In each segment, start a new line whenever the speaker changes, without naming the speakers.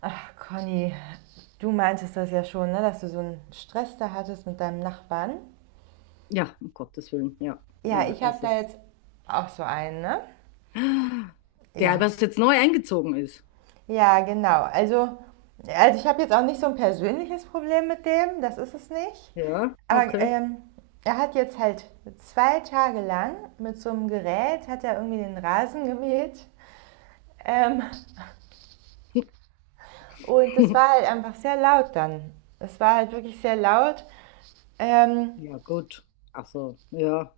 Ach, Conny, du meintest das ja schon, ne, dass du so einen Stress da hattest mit deinem Nachbarn.
Ja, um Gottes Willen, ja.
Ja,
Na,
ich habe
es
da
ist.
jetzt auch so einen, ne?
Der, was
Ja.
jetzt neu eingezogen ist.
Ja, genau. Also ich habe jetzt auch nicht so ein persönliches Problem mit dem, das ist es nicht.
Ja,
Aber
okay.
er hat jetzt halt 2 Tage lang mit so einem Gerät, hat er irgendwie den Rasen gemäht. Ähm, und das war halt einfach sehr laut dann. Es war halt wirklich sehr laut. Ähm,
Ja, gut. Ach so, ja.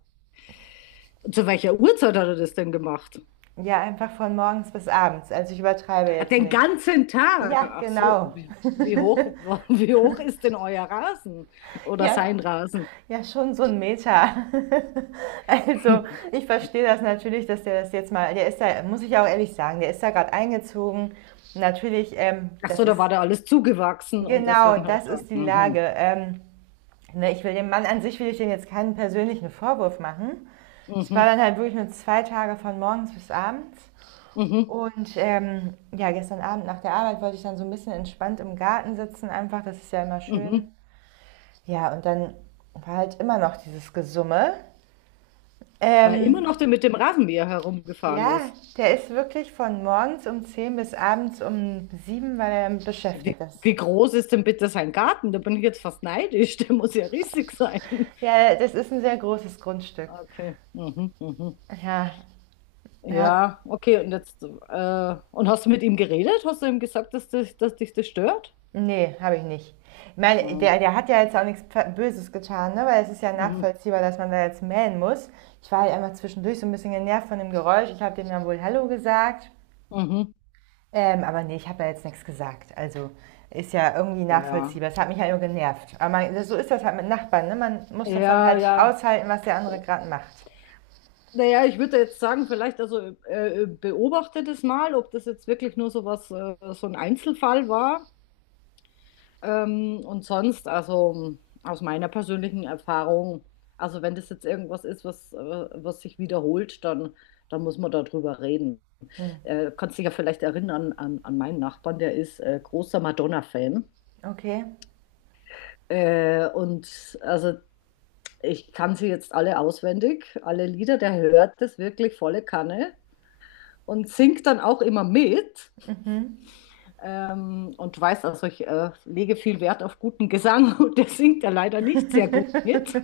Zu welcher Uhrzeit hat er das denn gemacht?
Ja, einfach von morgens bis abends. Also ich übertreibe
Ah,
jetzt
den
nicht.
ganzen Tag.
Ja,
Ach so,
genau.
wie, wie hoch, wie hoch ist denn euer Rasen? Oder
Ja,
sein Rasen?
ja, schon so ein Meter. Also ich verstehe das natürlich, dass der das jetzt mal, der ist da, muss ich auch ehrlich sagen, der ist da gerade eingezogen. Natürlich,
Ach
das
so, da
ist,
war da alles zugewachsen und
genau,
deswegen hat er
das
da.
ist die Lage.
Mhm,
Ne, ich will dem Mann an sich, will ich dem jetzt keinen persönlichen Vorwurf machen. Ich war
mhm,
dann halt wirklich nur 2 Tage von morgens bis abends.
mhm,
Und ja, gestern Abend nach der Arbeit wollte ich dann so ein bisschen entspannt im Garten sitzen, einfach, das ist ja immer
mhm.
schön. Ja, und dann war halt immer noch dieses Gesumme.
War immer
Ähm,
noch der mit dem Rasenmäher herumgefahren
ja,
ist.
der ist wirklich von morgens um 10 bis abends um 7, weil er
Wie,
beschäftigt ist.
wie groß ist denn bitte sein Garten? Da bin ich jetzt fast neidisch. Der muss ja riesig sein.
Ja, das ist ein sehr großes Grundstück.
Okay. Mhm, mhm.
Ja, ja.
Ja, okay. Und jetzt, und hast du mit ihm geredet? Hast du ihm gesagt, dass dich das stört?
Ne, habe ich nicht. Ich meine,
Mhm,
der hat ja jetzt auch nichts Böses getan, ne? Weil es ist ja
mhm.
nachvollziehbar, dass man da jetzt mähen muss. Ich war halt einfach zwischendurch so ein bisschen genervt von dem Geräusch. Ich habe dem dann wohl Hallo gesagt.
Mhm.
Aber nee, ich habe da jetzt nichts gesagt. Also ist ja irgendwie
Ja.
nachvollziehbar. Es hat mich halt nur genervt. Aber man, so ist das halt mit Nachbarn. Ne? Man muss das dann
Ja,
halt
ja.
aushalten, was der andere gerade macht.
Naja, ich würde jetzt sagen, vielleicht also beobachte das mal, ob das jetzt wirklich nur so ein Einzelfall war. Und sonst, also aus meiner persönlichen Erfahrung, also wenn das jetzt irgendwas ist, was, was sich wiederholt, dann muss man darüber reden. Kannst dich ja vielleicht erinnern an meinen Nachbarn, der ist großer Madonna-Fan.
Okay.
Und also ich kann sie jetzt alle auswendig, alle Lieder, der hört das wirklich volle Kanne und singt dann auch immer mit. Und weiß, also ich lege viel Wert auf guten Gesang und der singt ja leider nicht sehr gut mit.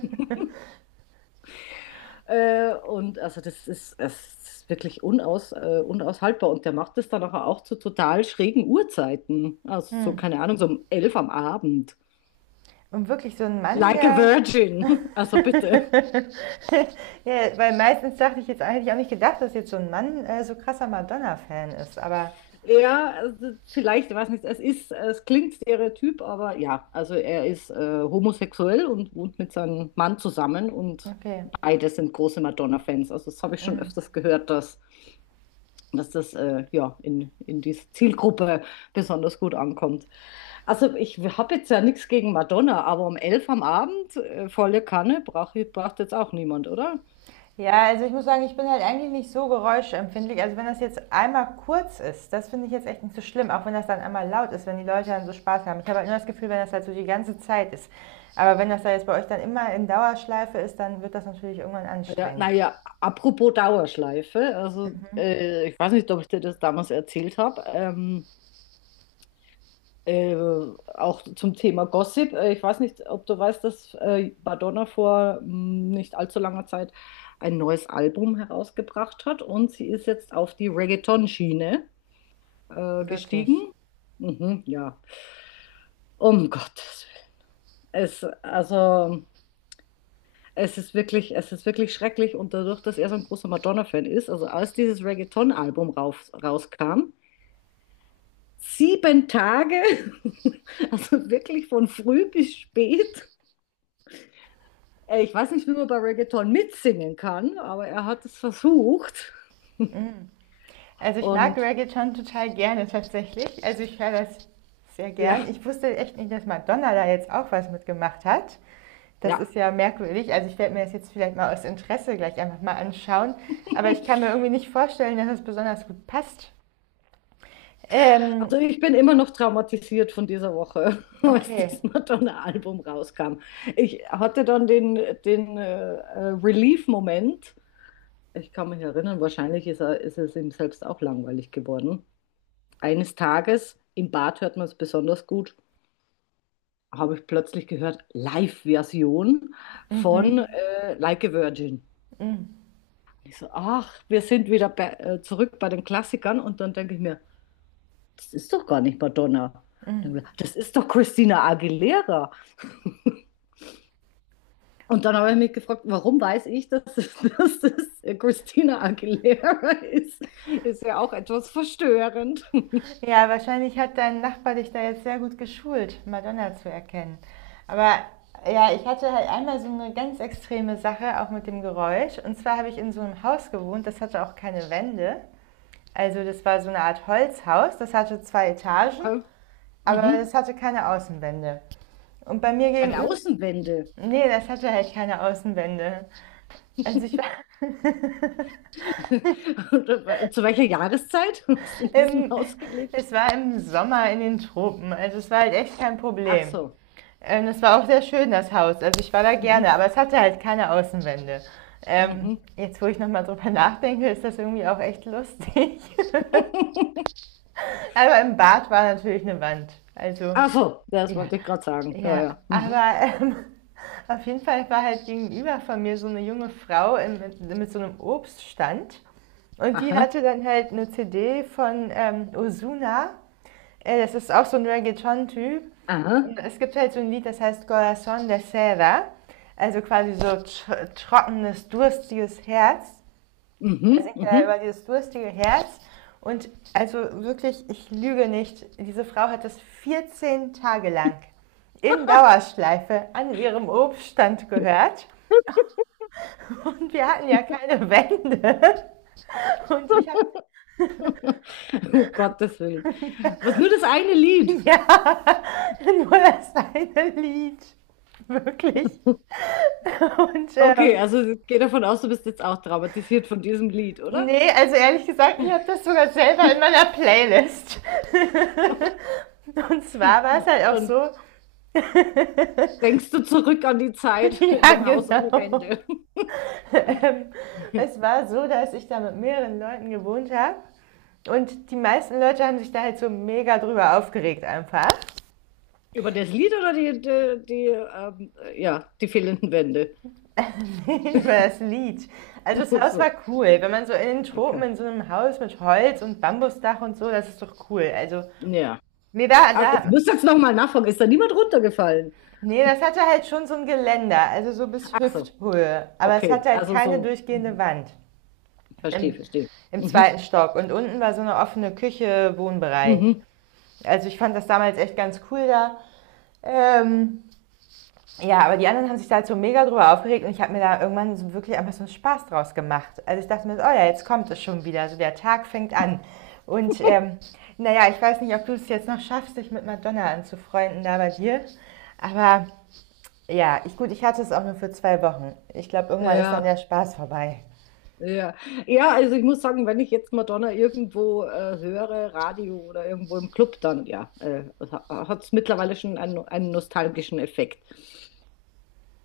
Und also das ist, es ist wirklich unaushaltbar. Und der macht das dann nachher auch zu total schrägen Uhrzeiten. Also so,
Hm.
keine Ahnung, so um 11 am Abend.
Und wirklich so ein Mann,
Like a
der
Virgin. Also bitte.
ja, weil meistens dachte ich jetzt, hätte ich auch nicht gedacht, dass jetzt so ein Mann so krasser Madonna-Fan ist, aber
Ja, also vielleicht, ich weiß nicht, es klingt Stereotyp, aber ja, also er ist homosexuell und wohnt mit seinem Mann zusammen und
okay.
beide sind große Madonna-Fans. Also das habe ich schon öfters gehört, dass das ja in diese Zielgruppe besonders gut ankommt. Also ich habe jetzt ja nichts gegen Madonna, aber um 11 am Abend, volle Kanne, braucht jetzt auch niemand, oder?
Ja, also ich muss sagen, ich bin halt eigentlich nicht so geräuschempfindlich. Also wenn das jetzt einmal kurz ist, das finde ich jetzt echt nicht so schlimm, auch wenn das dann einmal laut ist, wenn die Leute dann so Spaß haben. Ich habe halt nur das Gefühl, wenn das halt so die ganze Zeit ist. Aber wenn das da jetzt bei euch dann immer in Dauerschleife ist, dann wird das natürlich irgendwann
Ja,
anstrengend.
naja, apropos Dauerschleife, also ich weiß nicht, ob ich dir das damals erzählt habe, auch zum Thema Gossip. Ich weiß nicht, ob du weißt, dass Madonna vor nicht allzu langer Zeit ein neues Album herausgebracht hat und sie ist jetzt auf die Reggaeton-Schiene
Wirklich.
gestiegen. Mhm, ja, um Gottes Es, also, es ist wirklich schrecklich und dadurch, dass er so ein großer Madonna-Fan ist, also als dieses Reggaeton-Album rauskam, 7 Tage, also wirklich von früh bis spät. Ich weiß nicht, wie man bei Reggaeton mitsingen kann, aber er hat es versucht
Also ich mag
und
Reggae schon total gerne tatsächlich. Also ich höre das sehr gern.
ja,
Ich wusste echt nicht, dass Madonna da jetzt auch was mitgemacht hat. Das
ja.
ist ja merkwürdig. Also ich werde mir das jetzt vielleicht mal aus Interesse gleich einfach mal anschauen. Aber ich kann mir irgendwie nicht vorstellen, dass es besonders gut passt. Ähm,
Also ich bin immer noch traumatisiert von dieser Woche, als
okay.
das Madonna-Album rauskam. Ich hatte dann den Relief-Moment. Ich kann mich erinnern, wahrscheinlich ist es ihm selbst auch langweilig geworden. Eines Tages, im Bad hört man es besonders gut, habe ich plötzlich gehört, Live-Version von
Mhm.
Like a Virgin.
Mhm.
Und ich so, ach, wir sind wieder zurück bei den Klassikern. Und dann denke ich mir, das ist doch gar nicht Madonna. Dann denk ich mir, das ist doch Christina Aguilera. Und dann habe ich mich gefragt, warum weiß ich, dass es Christina Aguilera ist? Ist ja auch etwas verstörend.
Ja, wahrscheinlich hat dein Nachbar dich da jetzt sehr gut geschult, Madonna zu erkennen. Aber ja, ich hatte halt einmal so eine ganz extreme Sache, auch mit dem Geräusch. Und zwar habe ich in so einem Haus gewohnt, das hatte auch keine Wände. Also das war so eine Art Holzhaus, das hatte 2 Etagen,
Okay.
aber das
Mhm.
hatte keine Außenwände. Und bei mir
Keine
gegenüber,
Außenwände.
nee, das hatte halt keine Außenwände. Also ich war
Und, zu welcher Jahreszeit hast du in diesem
im,
Haus gelebt?
es war im Sommer in den Tropen, also es war halt echt kein
Ach
Problem.
so.
Das war auch sehr schön, das Haus. Also ich war da gerne,
Mhm.
aber es hatte halt keine Außenwände. Ähm,
Mhm.
Jetzt, wo ich nochmal drüber nachdenke, ist das irgendwie auch echt lustig. Aber im Bad war natürlich eine Wand. Also,
Ach so, das
ja.
wollte ich gerade sagen. Ja,
Ja,
ja.
aber
Mhm.
auf jeden Fall war halt gegenüber von mir so eine junge Frau mit so einem Obststand. Und die
Aha,
hatte dann halt eine CD von Ozuna das ist auch so ein Reggaeton-Typ.
aha.
Und es gibt halt so ein Lied, das heißt „Corazón de Seda“, also quasi so tr trockenes, durstiges Herz. Er
Mhm,
singt da
mhm.
über dieses durstige Herz und also wirklich, ich lüge nicht, diese Frau hat das 14 Tage lang in Dauerschleife an ihrem Obststand gehört und wir hatten ja keine Wände und ich habe
Um Gottes Willen. Was, nur das eine Lied.
ja, nur das eine Lied, wirklich. Und
Okay, also ich gehe davon aus, du bist jetzt auch traumatisiert von diesem Lied, oder?
nee, also ehrlich gesagt, ich habe das sogar selber in meiner Playlist. Und zwar war es halt auch
Dann
so,
denkst du zurück an die Zeit in
ja
dem Haus ohne
genau,
Wände.
ähm, es war so, dass ich da mit mehreren Leuten gewohnt habe. Und die meisten Leute haben sich da halt so mega drüber aufgeregt einfach,
Über das Lied oder ja, die fehlenden Wände?
über das Lied. Also das Haus war
So,
cool. Wenn man so in den Tropen
okay.
in so einem Haus mit Holz und Bambusdach und so, das ist doch cool. Also
Ja.
mir war
Also, ich
da
muss jetzt nochmal nachfragen, ist da niemand runtergefallen?
Nee, das hatte halt schon so ein Geländer, also so bis
Ach so,
Hüfthöhe. Aber es
okay.
hatte halt
Also
keine
so,
durchgehende
mhm.
Wand
Verstehe,
im,
verstehe.
im
Mhm.
zweiten Stock. Und unten war so eine offene Küche, Wohnbereich.
Mhm.
Also ich fand das damals echt ganz cool da. Ähm, ja, aber die anderen haben sich da halt so mega drüber aufgeregt und ich habe mir da irgendwann so wirklich einfach so einen Spaß draus gemacht. Also ich dachte mir, so, oh ja, jetzt kommt es schon wieder, so der Tag fängt an. Und naja, ich weiß nicht, ob du es jetzt noch schaffst, dich mit Madonna anzufreunden da bei dir, aber ja, ich, gut, ich hatte es auch nur für 2 Wochen. Ich glaube, irgendwann ist dann
Ja,
der Spaß vorbei.
ja. Ja, also ich muss sagen, wenn ich jetzt Madonna irgendwo höre, Radio oder irgendwo im Club, dann ja, hat es mittlerweile schon einen nostalgischen Effekt.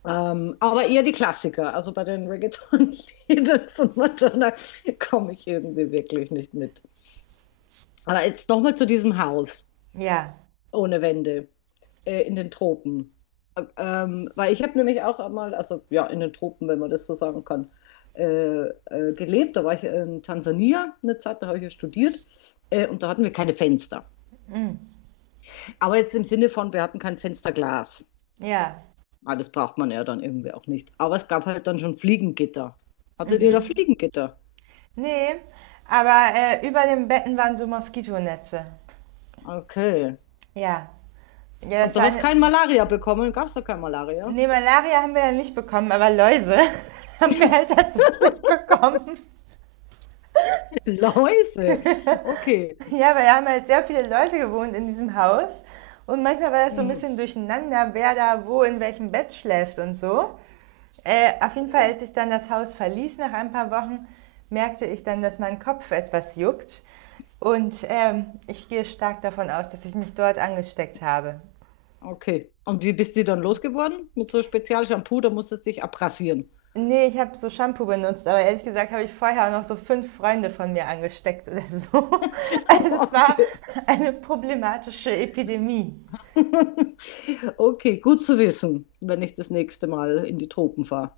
Aber eher die Klassiker. Also bei den Reggaeton-Liedern von Madonna komme ich irgendwie wirklich nicht mit. Aber jetzt nochmal zu diesem Haus
Ja,
ohne Wände in den Tropen. Weil ich habe nämlich auch einmal, also ja, in den Tropen, wenn man das so sagen kann, gelebt. Da war ich in Tansania eine Zeit, da habe ich ja studiert. Und da hatten wir keine Fenster. Aber jetzt im Sinne von, wir hatten kein Fensterglas.
ja.
Ah, das braucht man ja dann irgendwie auch nicht. Aber es gab halt dann schon Fliegengitter. Hattet ihr da Fliegengitter?
Nee, aber über den Betten waren so Moskitonetze.
Okay.
Ja. Ja,
Und
das
du
war
hast
eine.
kein Malaria bekommen? Gab es da kein Malaria?
Nee, Malaria haben wir ja nicht bekommen, aber Läuse haben wir halt tatsächlich bekommen.
Läuse. Okay.
Ja, weil da haben halt sehr viele Leute gewohnt in diesem Haus. Und manchmal war das so ein
Mhm.
bisschen durcheinander, wer da wo in welchem Bett schläft und so. Auf jeden Fall,
Okay.
als ich dann das Haus verließ nach ein paar Wochen, merkte ich dann, dass mein Kopf etwas juckt. Und ich gehe stark davon aus, dass ich mich dort angesteckt habe.
Okay. Und wie bist du dann losgeworden? Mit so Spezialshampoo, da musstest du dich abrasieren.
Nee, ich habe so Shampoo benutzt, aber ehrlich gesagt habe ich vorher auch noch so 5 Freunde von mir angesteckt oder so. Also es war
Okay.
eine problematische Epidemie.
Okay, gut zu wissen, wenn ich das nächste Mal in die Tropen fahre.